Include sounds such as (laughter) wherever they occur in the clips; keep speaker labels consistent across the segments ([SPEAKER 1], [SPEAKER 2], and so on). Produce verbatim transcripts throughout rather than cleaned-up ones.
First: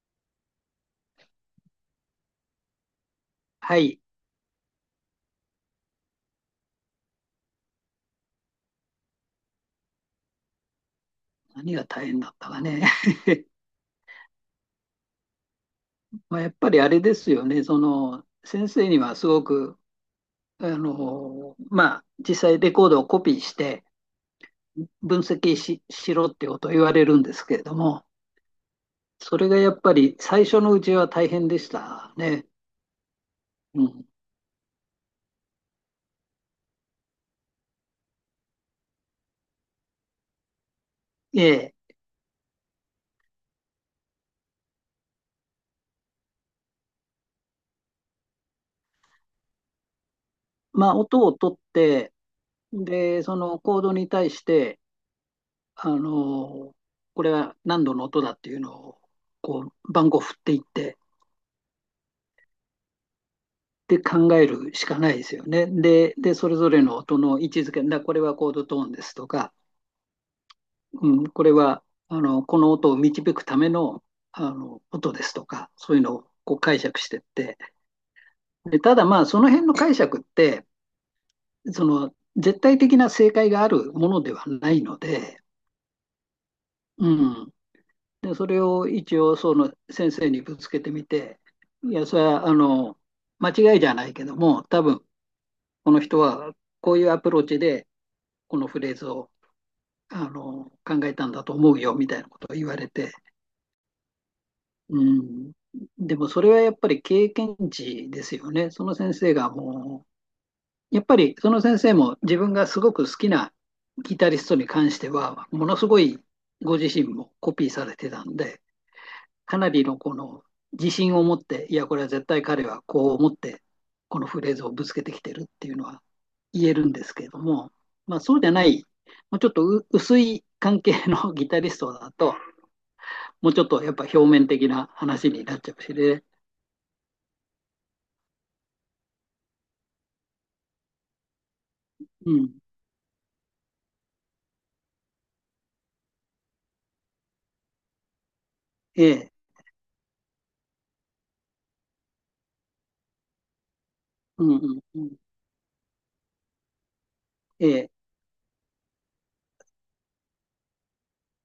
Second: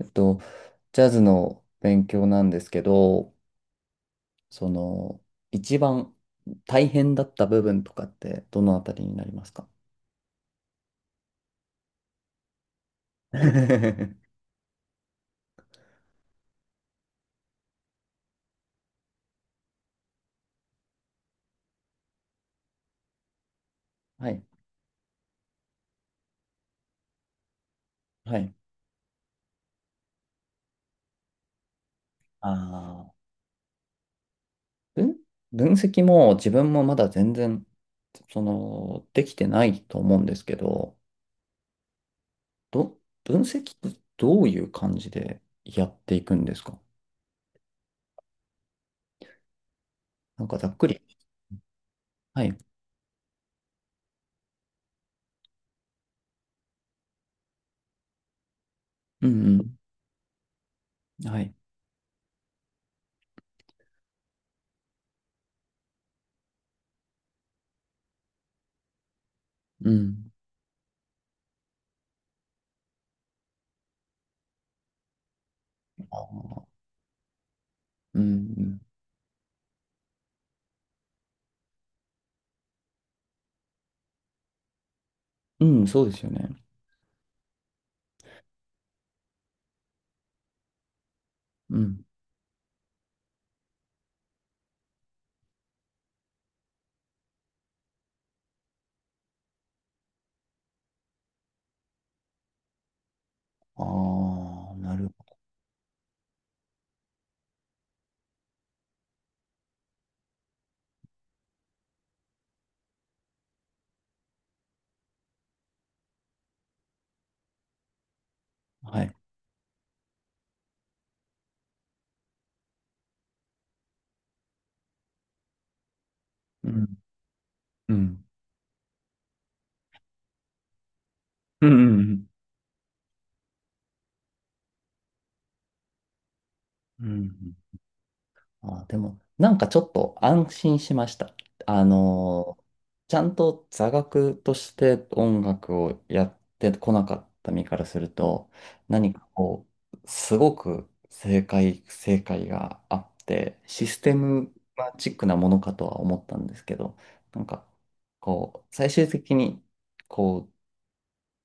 [SPEAKER 1] えっと、ジャズの勉強なんですけど、
[SPEAKER 2] はい。
[SPEAKER 1] その、一番大変だった部分とかってどのあたりになりますか？
[SPEAKER 2] 何が大変だったかね。
[SPEAKER 1] (laughs)
[SPEAKER 2] (laughs)
[SPEAKER 1] は
[SPEAKER 2] まあ、やっぱりあれですよね。その、先生にはすごく、あの、まあ、実際レコードをコピーして
[SPEAKER 1] い、
[SPEAKER 2] 分析し、しろってことを言われるんですけれども、
[SPEAKER 1] はい。
[SPEAKER 2] それがやっぱり最初のうちは大変でしたね。
[SPEAKER 1] あ
[SPEAKER 2] うん。
[SPEAKER 1] ー、分、分析も自分もまだ全然、その、できてないと思うんですけど、
[SPEAKER 2] ええ。
[SPEAKER 1] ど、分析ってどういう感じでやっていくんですか？なんかざっく
[SPEAKER 2] まあ、
[SPEAKER 1] り。
[SPEAKER 2] 音を取って、
[SPEAKER 1] はい。
[SPEAKER 2] で、そのコードに対して、あの、これは何度の音だっていうのを、
[SPEAKER 1] うんう
[SPEAKER 2] こう、番号振っていって、
[SPEAKER 1] ん。はい。
[SPEAKER 2] で考えるしかないですよね。で、で、それぞれの音の位置づけ、だこれはコードトーンですとか、
[SPEAKER 1] うん。
[SPEAKER 2] うん、これはあのこの音を導くためのあの音ですとか、そういう
[SPEAKER 1] あ
[SPEAKER 2] のをこう
[SPEAKER 1] ー
[SPEAKER 2] 解釈してって、
[SPEAKER 1] う
[SPEAKER 2] で
[SPEAKER 1] ん
[SPEAKER 2] ただまあ、その辺の解釈って、その絶対的な正解があるものではないので、
[SPEAKER 1] うん。うん、そうですよね。
[SPEAKER 2] うん、でそれを一応その先生にぶつけてみて、
[SPEAKER 1] う
[SPEAKER 2] い
[SPEAKER 1] ん。
[SPEAKER 2] や、それはあの間違いじゃないけども、多分この人はこういうアプローチでこのフレーズをあの考えたんだと思うよみたいなことを言われて、
[SPEAKER 1] ああ、な
[SPEAKER 2] う
[SPEAKER 1] るほ
[SPEAKER 2] ん、でもそれはやっぱり経験値ですよね。その先生がもう、やっぱりその先生も自分がすごく好きなギタリストに関しては、ものすごいご自身もコピーされてたんで、
[SPEAKER 1] ど。はい。
[SPEAKER 2] かなりのこの自信を持って、いや、これは絶対彼はこう思って、このフレーズをぶつけてきてるっていうのは言
[SPEAKER 1] う
[SPEAKER 2] える
[SPEAKER 1] ん。
[SPEAKER 2] んですけれども、
[SPEAKER 1] う
[SPEAKER 2] まあ、
[SPEAKER 1] ん。
[SPEAKER 2] そうじゃない、もうちょっとう薄い関係のギタ
[SPEAKER 1] う
[SPEAKER 2] リ
[SPEAKER 1] ん。
[SPEAKER 2] スト
[SPEAKER 1] う
[SPEAKER 2] だ
[SPEAKER 1] ん。
[SPEAKER 2] と、もうちょっとやっぱ表面的な話になっちゃうしね。
[SPEAKER 1] うん。あー、でも、なんかちょっと安心しました。あ
[SPEAKER 2] うん。
[SPEAKER 1] のーちゃんと座学として音楽をやってこなかった身からすると、
[SPEAKER 2] え
[SPEAKER 1] 何か
[SPEAKER 2] え、
[SPEAKER 1] こう、すごく正解、正解があって、システ
[SPEAKER 2] う
[SPEAKER 1] ム
[SPEAKER 2] んうん
[SPEAKER 1] マ
[SPEAKER 2] う
[SPEAKER 1] チッ
[SPEAKER 2] ん。
[SPEAKER 1] クなものかとは思ったんですけど、なん
[SPEAKER 2] え
[SPEAKER 1] か、
[SPEAKER 2] え、
[SPEAKER 1] こう、最終的に、こう、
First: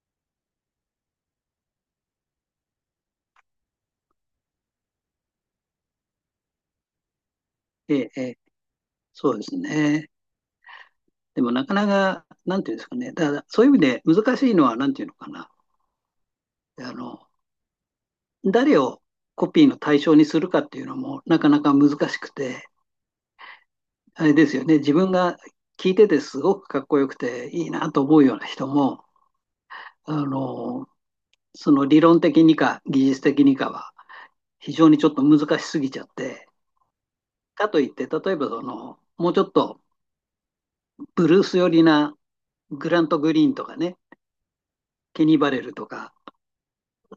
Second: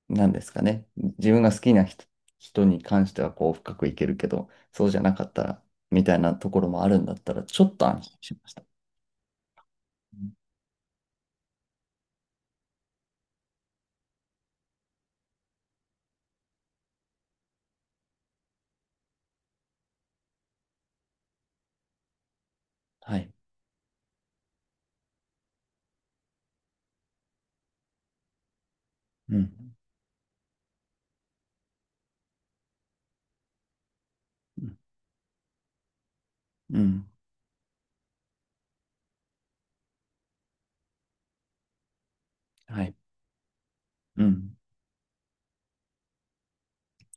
[SPEAKER 1] なんですかね。自分が好きな人、人に関してはこう深くいけるけど、そうじゃなかったら、みたいなところもあるんだったら、ちょっと
[SPEAKER 2] え
[SPEAKER 1] 安
[SPEAKER 2] え、
[SPEAKER 1] 心
[SPEAKER 2] え
[SPEAKER 1] し
[SPEAKER 2] え、
[SPEAKER 1] ました。
[SPEAKER 2] そうですね。
[SPEAKER 1] うん。
[SPEAKER 2] でもなかなか、なんていうんですかね。だからそういう意味で難しいのは、なんていうのかな。あの、誰をコピーの対象にするかっていうのもなかなか難しくて、
[SPEAKER 1] はい。
[SPEAKER 2] あれですよね、自分が聞いててすごくかっこよくていいなと思うような人も、
[SPEAKER 1] うん。
[SPEAKER 2] あの、その理論的にか技術的にかは
[SPEAKER 1] う
[SPEAKER 2] 非
[SPEAKER 1] ん。
[SPEAKER 2] 常にちょっと難しすぎちゃって、
[SPEAKER 1] うん。
[SPEAKER 2] かといって、例えばその、もうちょっとブルース寄りな
[SPEAKER 1] は
[SPEAKER 2] グ
[SPEAKER 1] い。
[SPEAKER 2] ラント・グリーンとかね、
[SPEAKER 1] うん。
[SPEAKER 2] ケニー・バレルとか、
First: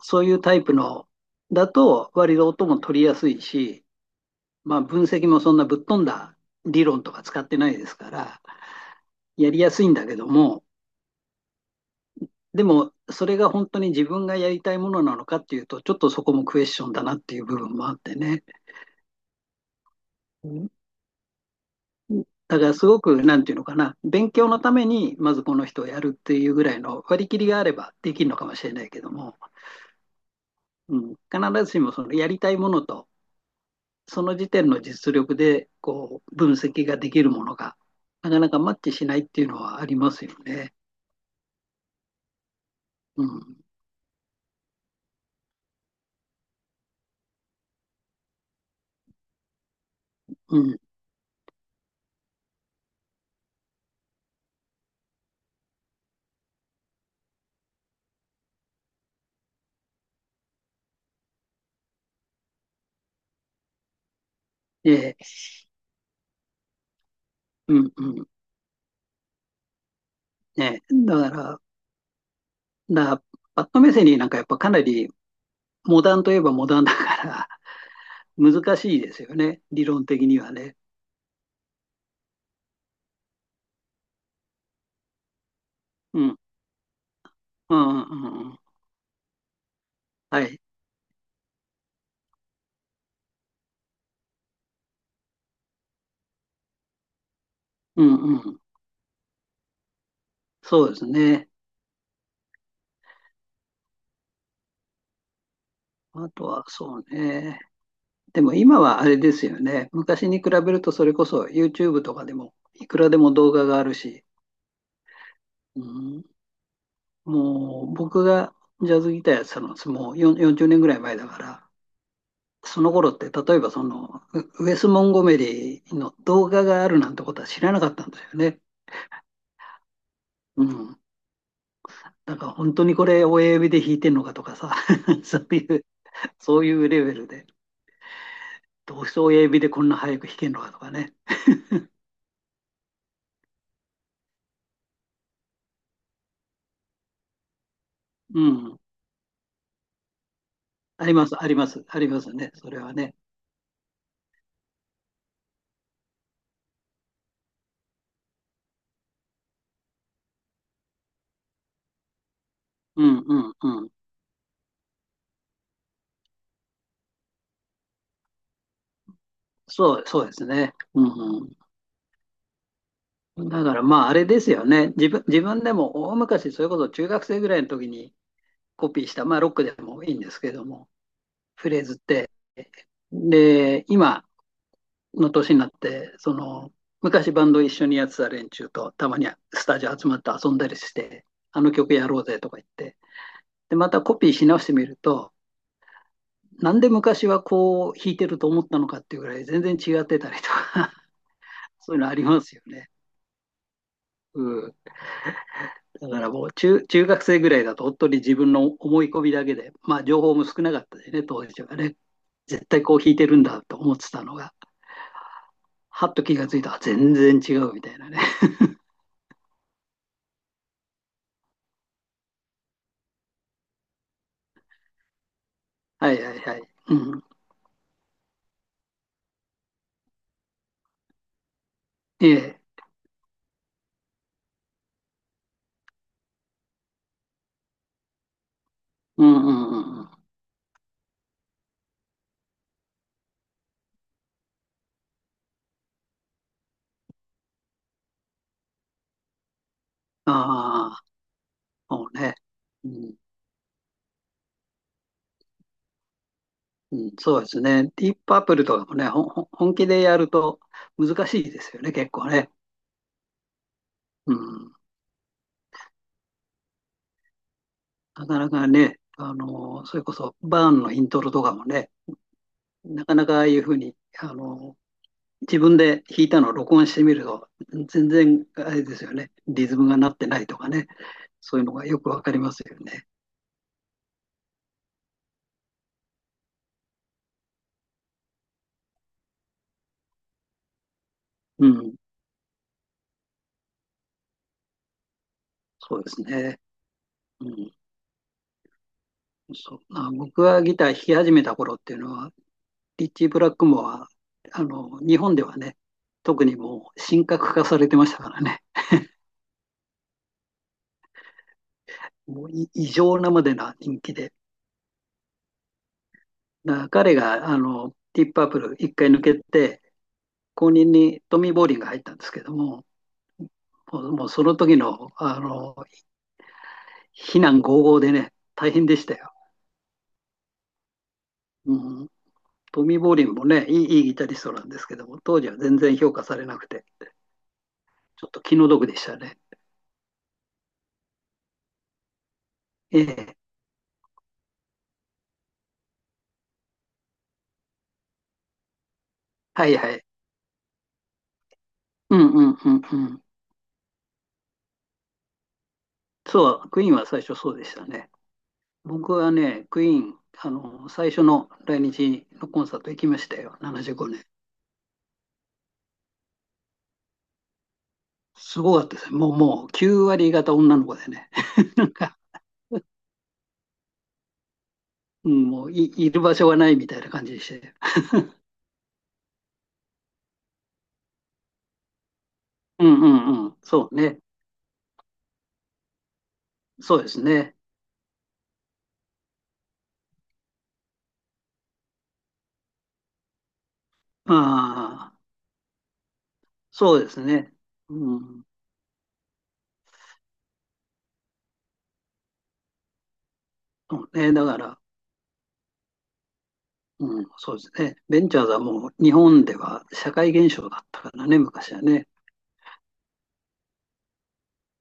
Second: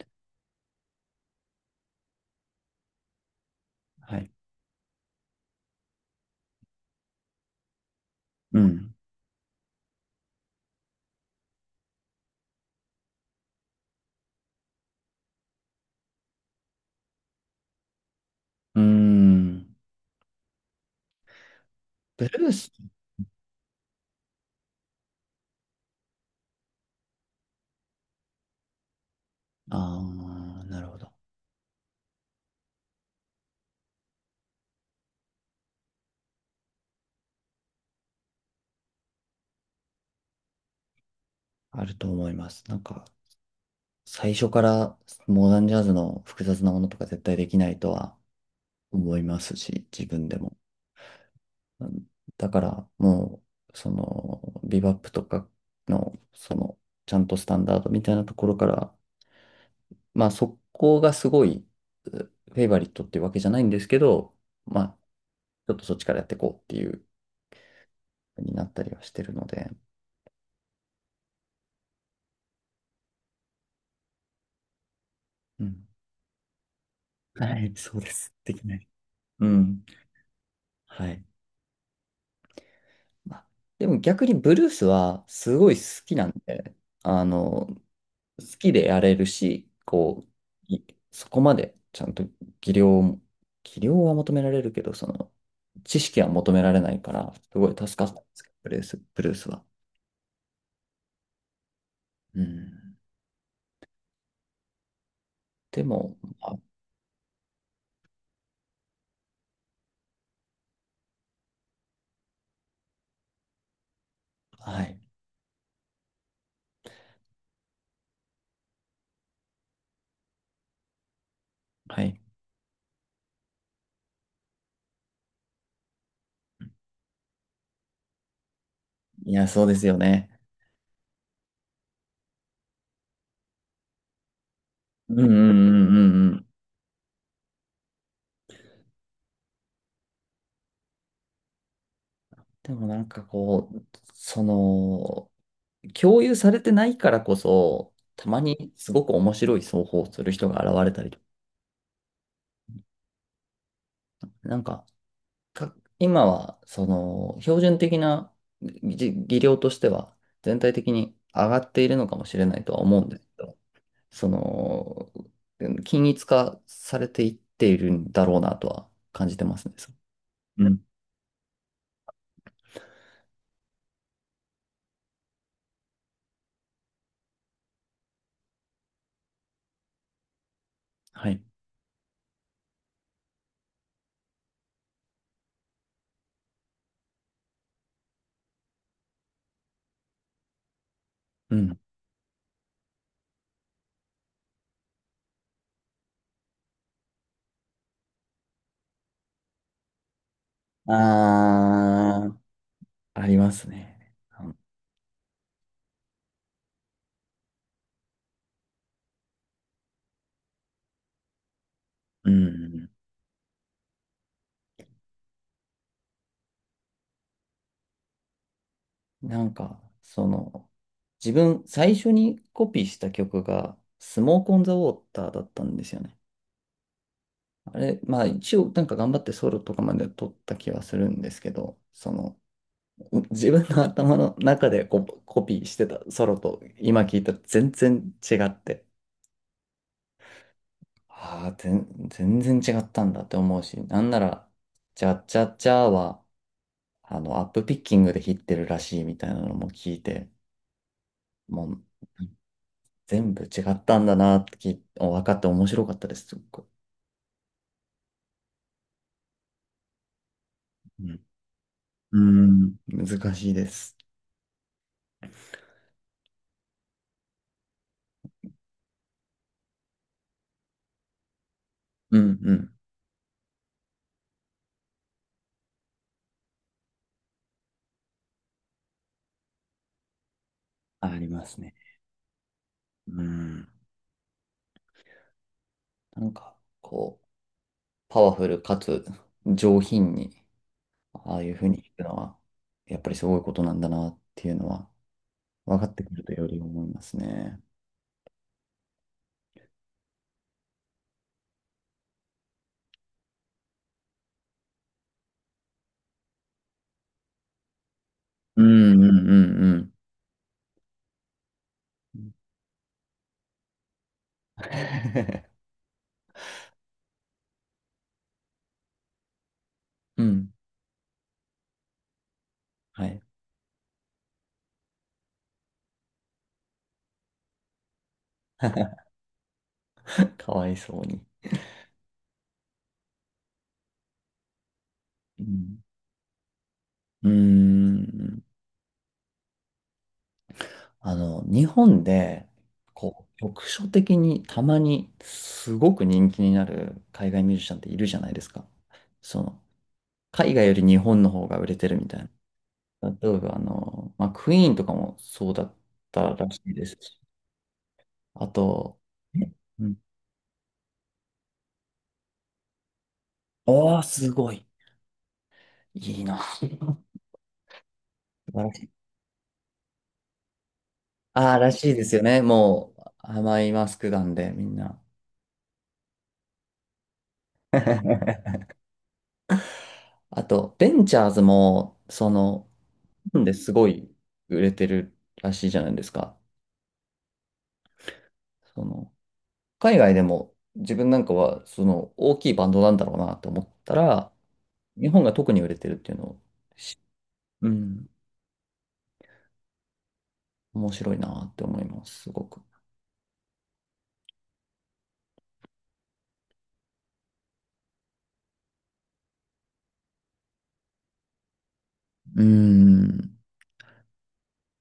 [SPEAKER 2] そういうタイプのだと割と音も取りやすいし、
[SPEAKER 1] はい。
[SPEAKER 2] まあ、分析もそんなぶっ飛んだ理論とか使ってないですから、
[SPEAKER 1] うん。
[SPEAKER 2] やりやすいんだけども、でも、それが本当に自分がやりたいものなのかっていうと、ちょっとそこもクエスチョンだなっていう部分もあってね。
[SPEAKER 1] うーん。ブルー
[SPEAKER 2] だか
[SPEAKER 1] ス。
[SPEAKER 2] らすごく、なんていうのかな、勉強のために、まずこの人をやるっていうぐらいの割り切りがあればできるのかもしれないけども、
[SPEAKER 1] ああ、なるほ
[SPEAKER 2] うん、
[SPEAKER 1] ど。
[SPEAKER 2] 必ずしもそのやりたいものと、その時点の実力でこう分析ができるものが、なかなかマッチしないっていうのはありますよね。
[SPEAKER 1] あると思います。なんか、
[SPEAKER 2] うん
[SPEAKER 1] 最初からモダンジャズの複雑なものとか絶対できないとは思いますし、自分でも。
[SPEAKER 2] うん、
[SPEAKER 1] だからもう、その、ビバップとかの、その、ちゃんとスタンダードみたいなところから、まあそこがすごい、うフェイバリットっていうわけじゃないんですけど、ま
[SPEAKER 2] え
[SPEAKER 1] あ、
[SPEAKER 2] え、
[SPEAKER 1] ちょっとそっちからやっていこうっていう
[SPEAKER 2] うん、うん、
[SPEAKER 1] ふうになったりはしてるので、
[SPEAKER 2] ねだから、だからパッドメセリーなんかやっぱかなり
[SPEAKER 1] うん。
[SPEAKER 2] モダンといえばモダンだから
[SPEAKER 1] はい、そうです。
[SPEAKER 2] (laughs)
[SPEAKER 1] できな
[SPEAKER 2] 難
[SPEAKER 1] い。
[SPEAKER 2] しいですよ
[SPEAKER 1] う
[SPEAKER 2] ね、
[SPEAKER 1] ん。
[SPEAKER 2] 理論的にはね。
[SPEAKER 1] はい。まあでも逆にブルースはすごい好き
[SPEAKER 2] う
[SPEAKER 1] なん
[SPEAKER 2] ん、
[SPEAKER 1] で、あの、
[SPEAKER 2] うん、うん、う
[SPEAKER 1] 好
[SPEAKER 2] ん
[SPEAKER 1] きでやれるし、こう、
[SPEAKER 2] はい、
[SPEAKER 1] いそこまでちゃんと技量も、技量は求められるけど、その、知識は求められないから、すごい助
[SPEAKER 2] う
[SPEAKER 1] かった
[SPEAKER 2] ん、
[SPEAKER 1] んですけ
[SPEAKER 2] う
[SPEAKER 1] ど、
[SPEAKER 2] ん、
[SPEAKER 1] ブルース、ブルースは。
[SPEAKER 2] そうですね。
[SPEAKER 1] うん。でも、
[SPEAKER 2] あと
[SPEAKER 1] ま
[SPEAKER 2] はそうね。でも今はあれですよね。昔に比べるとそれこそ YouTube とかでもいくらでも動画があるし、
[SPEAKER 1] あ、はい、
[SPEAKER 2] うん、もう僕がジャズギターやってたのはもうよん よんじゅうねんぐらい前だから、
[SPEAKER 1] はい。
[SPEAKER 2] その頃って、例えばその、ウウェス・モンゴメリーの動画があるなんてことは知らなかったんですよね。
[SPEAKER 1] いや、そうですよね。
[SPEAKER 2] うん。だから本当にこれ親指で弾いてんのかとかさ、
[SPEAKER 1] うんう
[SPEAKER 2] (laughs)
[SPEAKER 1] んうんう
[SPEAKER 2] そういう、
[SPEAKER 1] んうん。
[SPEAKER 2] そういうレベルで、どうして親指でこんな早く弾けんのかとかね。
[SPEAKER 1] でもなんかこう、その、共有されてないからこそ、た
[SPEAKER 2] う
[SPEAKER 1] まに
[SPEAKER 2] ん。
[SPEAKER 1] すごく面白い奏法をする人が現れた
[SPEAKER 2] あ
[SPEAKER 1] り
[SPEAKER 2] り
[SPEAKER 1] とか、
[SPEAKER 2] ます、あります、ありますね。それはね。
[SPEAKER 1] なんか、か、今は、その、標準的な技技量としては、全体的に上がっているのかもしれないとは思う
[SPEAKER 2] う
[SPEAKER 1] んで
[SPEAKER 2] ん
[SPEAKER 1] す
[SPEAKER 2] う
[SPEAKER 1] け
[SPEAKER 2] ん
[SPEAKER 1] ど、
[SPEAKER 2] うん。
[SPEAKER 1] その、うん均一化されていっているんだろうなとは感じてますね。そ
[SPEAKER 2] そう、そうです
[SPEAKER 1] うう
[SPEAKER 2] ね。
[SPEAKER 1] ん。
[SPEAKER 2] うんうん。だからまああれですよね。自分、自分でも大昔、それこそ中学生ぐらいの時にコピーした、まあロックでもいいんですけども、
[SPEAKER 1] はい。
[SPEAKER 2] フレーズって。で、今の年になって、その、昔バンド一緒にやってた連中とたまにスタジオ集まって遊んだりして、
[SPEAKER 1] う
[SPEAKER 2] あの
[SPEAKER 1] ん。
[SPEAKER 2] 曲やろうぜとか言って、で、またコピーし直してみると、なんで昔はこう弾いてると思ったのかっていうぐらい全然違ってたりとか (laughs) そういうのあり
[SPEAKER 1] あ
[SPEAKER 2] ますよね。
[SPEAKER 1] あ、ありますね。
[SPEAKER 2] うん。だからもう中、中学生ぐらいだと本当に自分の思い込みだけで、まあ情報も少なかったしね、当時はね。
[SPEAKER 1] う
[SPEAKER 2] 絶対
[SPEAKER 1] ん。
[SPEAKER 2] こう弾いてるんだと思ってたのが、はっと気がついたら全然違うみたいなね。(laughs)
[SPEAKER 1] なんか、その、自分、最初にコピーした曲が、スモークオンザウォーターだったんですよ
[SPEAKER 2] は
[SPEAKER 1] ね。
[SPEAKER 2] いはいはい。うん。
[SPEAKER 1] あれ、まあ一応なんか頑張ってソロとかまで撮った気はするんですけど、そ
[SPEAKER 2] え
[SPEAKER 1] の
[SPEAKER 2] え。
[SPEAKER 1] う自分の頭の中でコ、コピーしてたソロと今聞いたら全然違って、
[SPEAKER 2] うんうんうんうん。
[SPEAKER 1] ああ、全全然違ったんだって思うし、なんなら、チャッチャッチャーはあのアップピッキングで弾ってるらしいみたいなのも聞いて、
[SPEAKER 2] ああ、
[SPEAKER 1] もう
[SPEAKER 2] そうね。うん、
[SPEAKER 1] 全部違ったんだなって聞い分かって面白かったです、すっごい。
[SPEAKER 2] うん、そうですね。ディープアップルとかもね、ほんほん本気でやると
[SPEAKER 1] うん、
[SPEAKER 2] 難しいですよね、結
[SPEAKER 1] う
[SPEAKER 2] 構ね。
[SPEAKER 1] ん、難しいです。
[SPEAKER 2] うん。なかなかね、あの、それこそバーンのイントロとかもね、
[SPEAKER 1] うんうん。
[SPEAKER 2] なかなかああいうふうに、あの、自分で弾いたのを録音してみると、全然あれですよね。リズムがなってないとかね。
[SPEAKER 1] ありま
[SPEAKER 2] そ
[SPEAKER 1] す
[SPEAKER 2] ういうの
[SPEAKER 1] ね。
[SPEAKER 2] がよくわかりますよね。
[SPEAKER 1] うん。なんか、こう、パワフルかつ上品に、ああいうふ
[SPEAKER 2] う
[SPEAKER 1] うに弾
[SPEAKER 2] ん。
[SPEAKER 1] くのは、やっぱりすごいことなんだなっていうのは、分かっ
[SPEAKER 2] そ
[SPEAKER 1] て
[SPEAKER 2] うで
[SPEAKER 1] く
[SPEAKER 2] す
[SPEAKER 1] るとより
[SPEAKER 2] ね。
[SPEAKER 1] 思います
[SPEAKER 2] う
[SPEAKER 1] ね。
[SPEAKER 2] ん。そうまあ、僕はギター弾き始めた頃っていうのは、リッチー・ブラックモア、あの、日本ではね、特にもう神格化されてましたから
[SPEAKER 1] う
[SPEAKER 2] ね。
[SPEAKER 1] んうんうんうん。
[SPEAKER 2] もうい異常なまでな人気で。
[SPEAKER 1] (laughs)
[SPEAKER 2] だから彼が、あの、ディープパープル一回抜けて、
[SPEAKER 1] うん。
[SPEAKER 2] 後任にトミー・ボーリンが入ったんですけども、
[SPEAKER 1] はい。
[SPEAKER 2] もうもうその時の、あの、非難轟々でね、大変で
[SPEAKER 1] (laughs)
[SPEAKER 2] したよ。
[SPEAKER 1] かわいそうに。
[SPEAKER 2] うん。トミー・ボーリンもね、いい、いいギタリストなんですけども、当
[SPEAKER 1] う
[SPEAKER 2] 時は全
[SPEAKER 1] ん。
[SPEAKER 2] 然評価されなくて。
[SPEAKER 1] うー
[SPEAKER 2] ちょっと
[SPEAKER 1] ん。
[SPEAKER 2] 気の毒でしたね。
[SPEAKER 1] あの、日本で、
[SPEAKER 2] え
[SPEAKER 1] こ
[SPEAKER 2] え。
[SPEAKER 1] う、局所的にたまにすごく人気になる海外ミュージシャンっているじゃないですか。その、
[SPEAKER 2] はいはい。
[SPEAKER 1] 海外より日本の方が売れてるみ
[SPEAKER 2] う
[SPEAKER 1] たい
[SPEAKER 2] んうんうんう
[SPEAKER 1] な。
[SPEAKER 2] ん。
[SPEAKER 1] 例えば、あの、まあ、クイーンとかもそうだったらし
[SPEAKER 2] そう、
[SPEAKER 1] い
[SPEAKER 2] ク
[SPEAKER 1] で
[SPEAKER 2] イ
[SPEAKER 1] す
[SPEAKER 2] ーンは
[SPEAKER 1] し。
[SPEAKER 2] 最初そうでしたね。
[SPEAKER 1] あと、
[SPEAKER 2] 僕はね、ク
[SPEAKER 1] う
[SPEAKER 2] イ
[SPEAKER 1] ん。
[SPEAKER 2] ーン、あの、最初の来日のコンサート行きましたよ、75
[SPEAKER 1] おー、
[SPEAKER 2] 年。
[SPEAKER 1] すごい。いいな。(laughs) 素
[SPEAKER 2] す
[SPEAKER 1] 晴ら
[SPEAKER 2] ご
[SPEAKER 1] し
[SPEAKER 2] かっ
[SPEAKER 1] い。
[SPEAKER 2] たですね。もう、もうきゅう割方女の子でね。
[SPEAKER 1] ああ、ら
[SPEAKER 2] (laughs) な
[SPEAKER 1] し
[SPEAKER 2] ん
[SPEAKER 1] いです
[SPEAKER 2] か、
[SPEAKER 1] よね。もう、甘いマスクなんで、みんな。
[SPEAKER 2] うん、もうい、いる場所がないみたいな感じでして。
[SPEAKER 1] あと、ベンチャーズも、その、
[SPEAKER 2] うんう
[SPEAKER 1] 日本
[SPEAKER 2] んう
[SPEAKER 1] で
[SPEAKER 2] ん。
[SPEAKER 1] すご
[SPEAKER 2] そう
[SPEAKER 1] い
[SPEAKER 2] ね。
[SPEAKER 1] 売れてるらしいじゃないですか。
[SPEAKER 2] そうですね。
[SPEAKER 1] その、海外でも、自分なんかは、その、大きいバンドなんだろうなと思ったら、日
[SPEAKER 2] ああ、
[SPEAKER 1] 本が特に売れてるっていうのを、
[SPEAKER 2] そうですね。
[SPEAKER 1] うん、
[SPEAKER 2] うん。
[SPEAKER 1] 面白いなって思います、すごく。
[SPEAKER 2] そうね。だから、うん、そうですね。ベンチャーズはもう日本では社会現象だったからね、昔はね。
[SPEAKER 1] うん。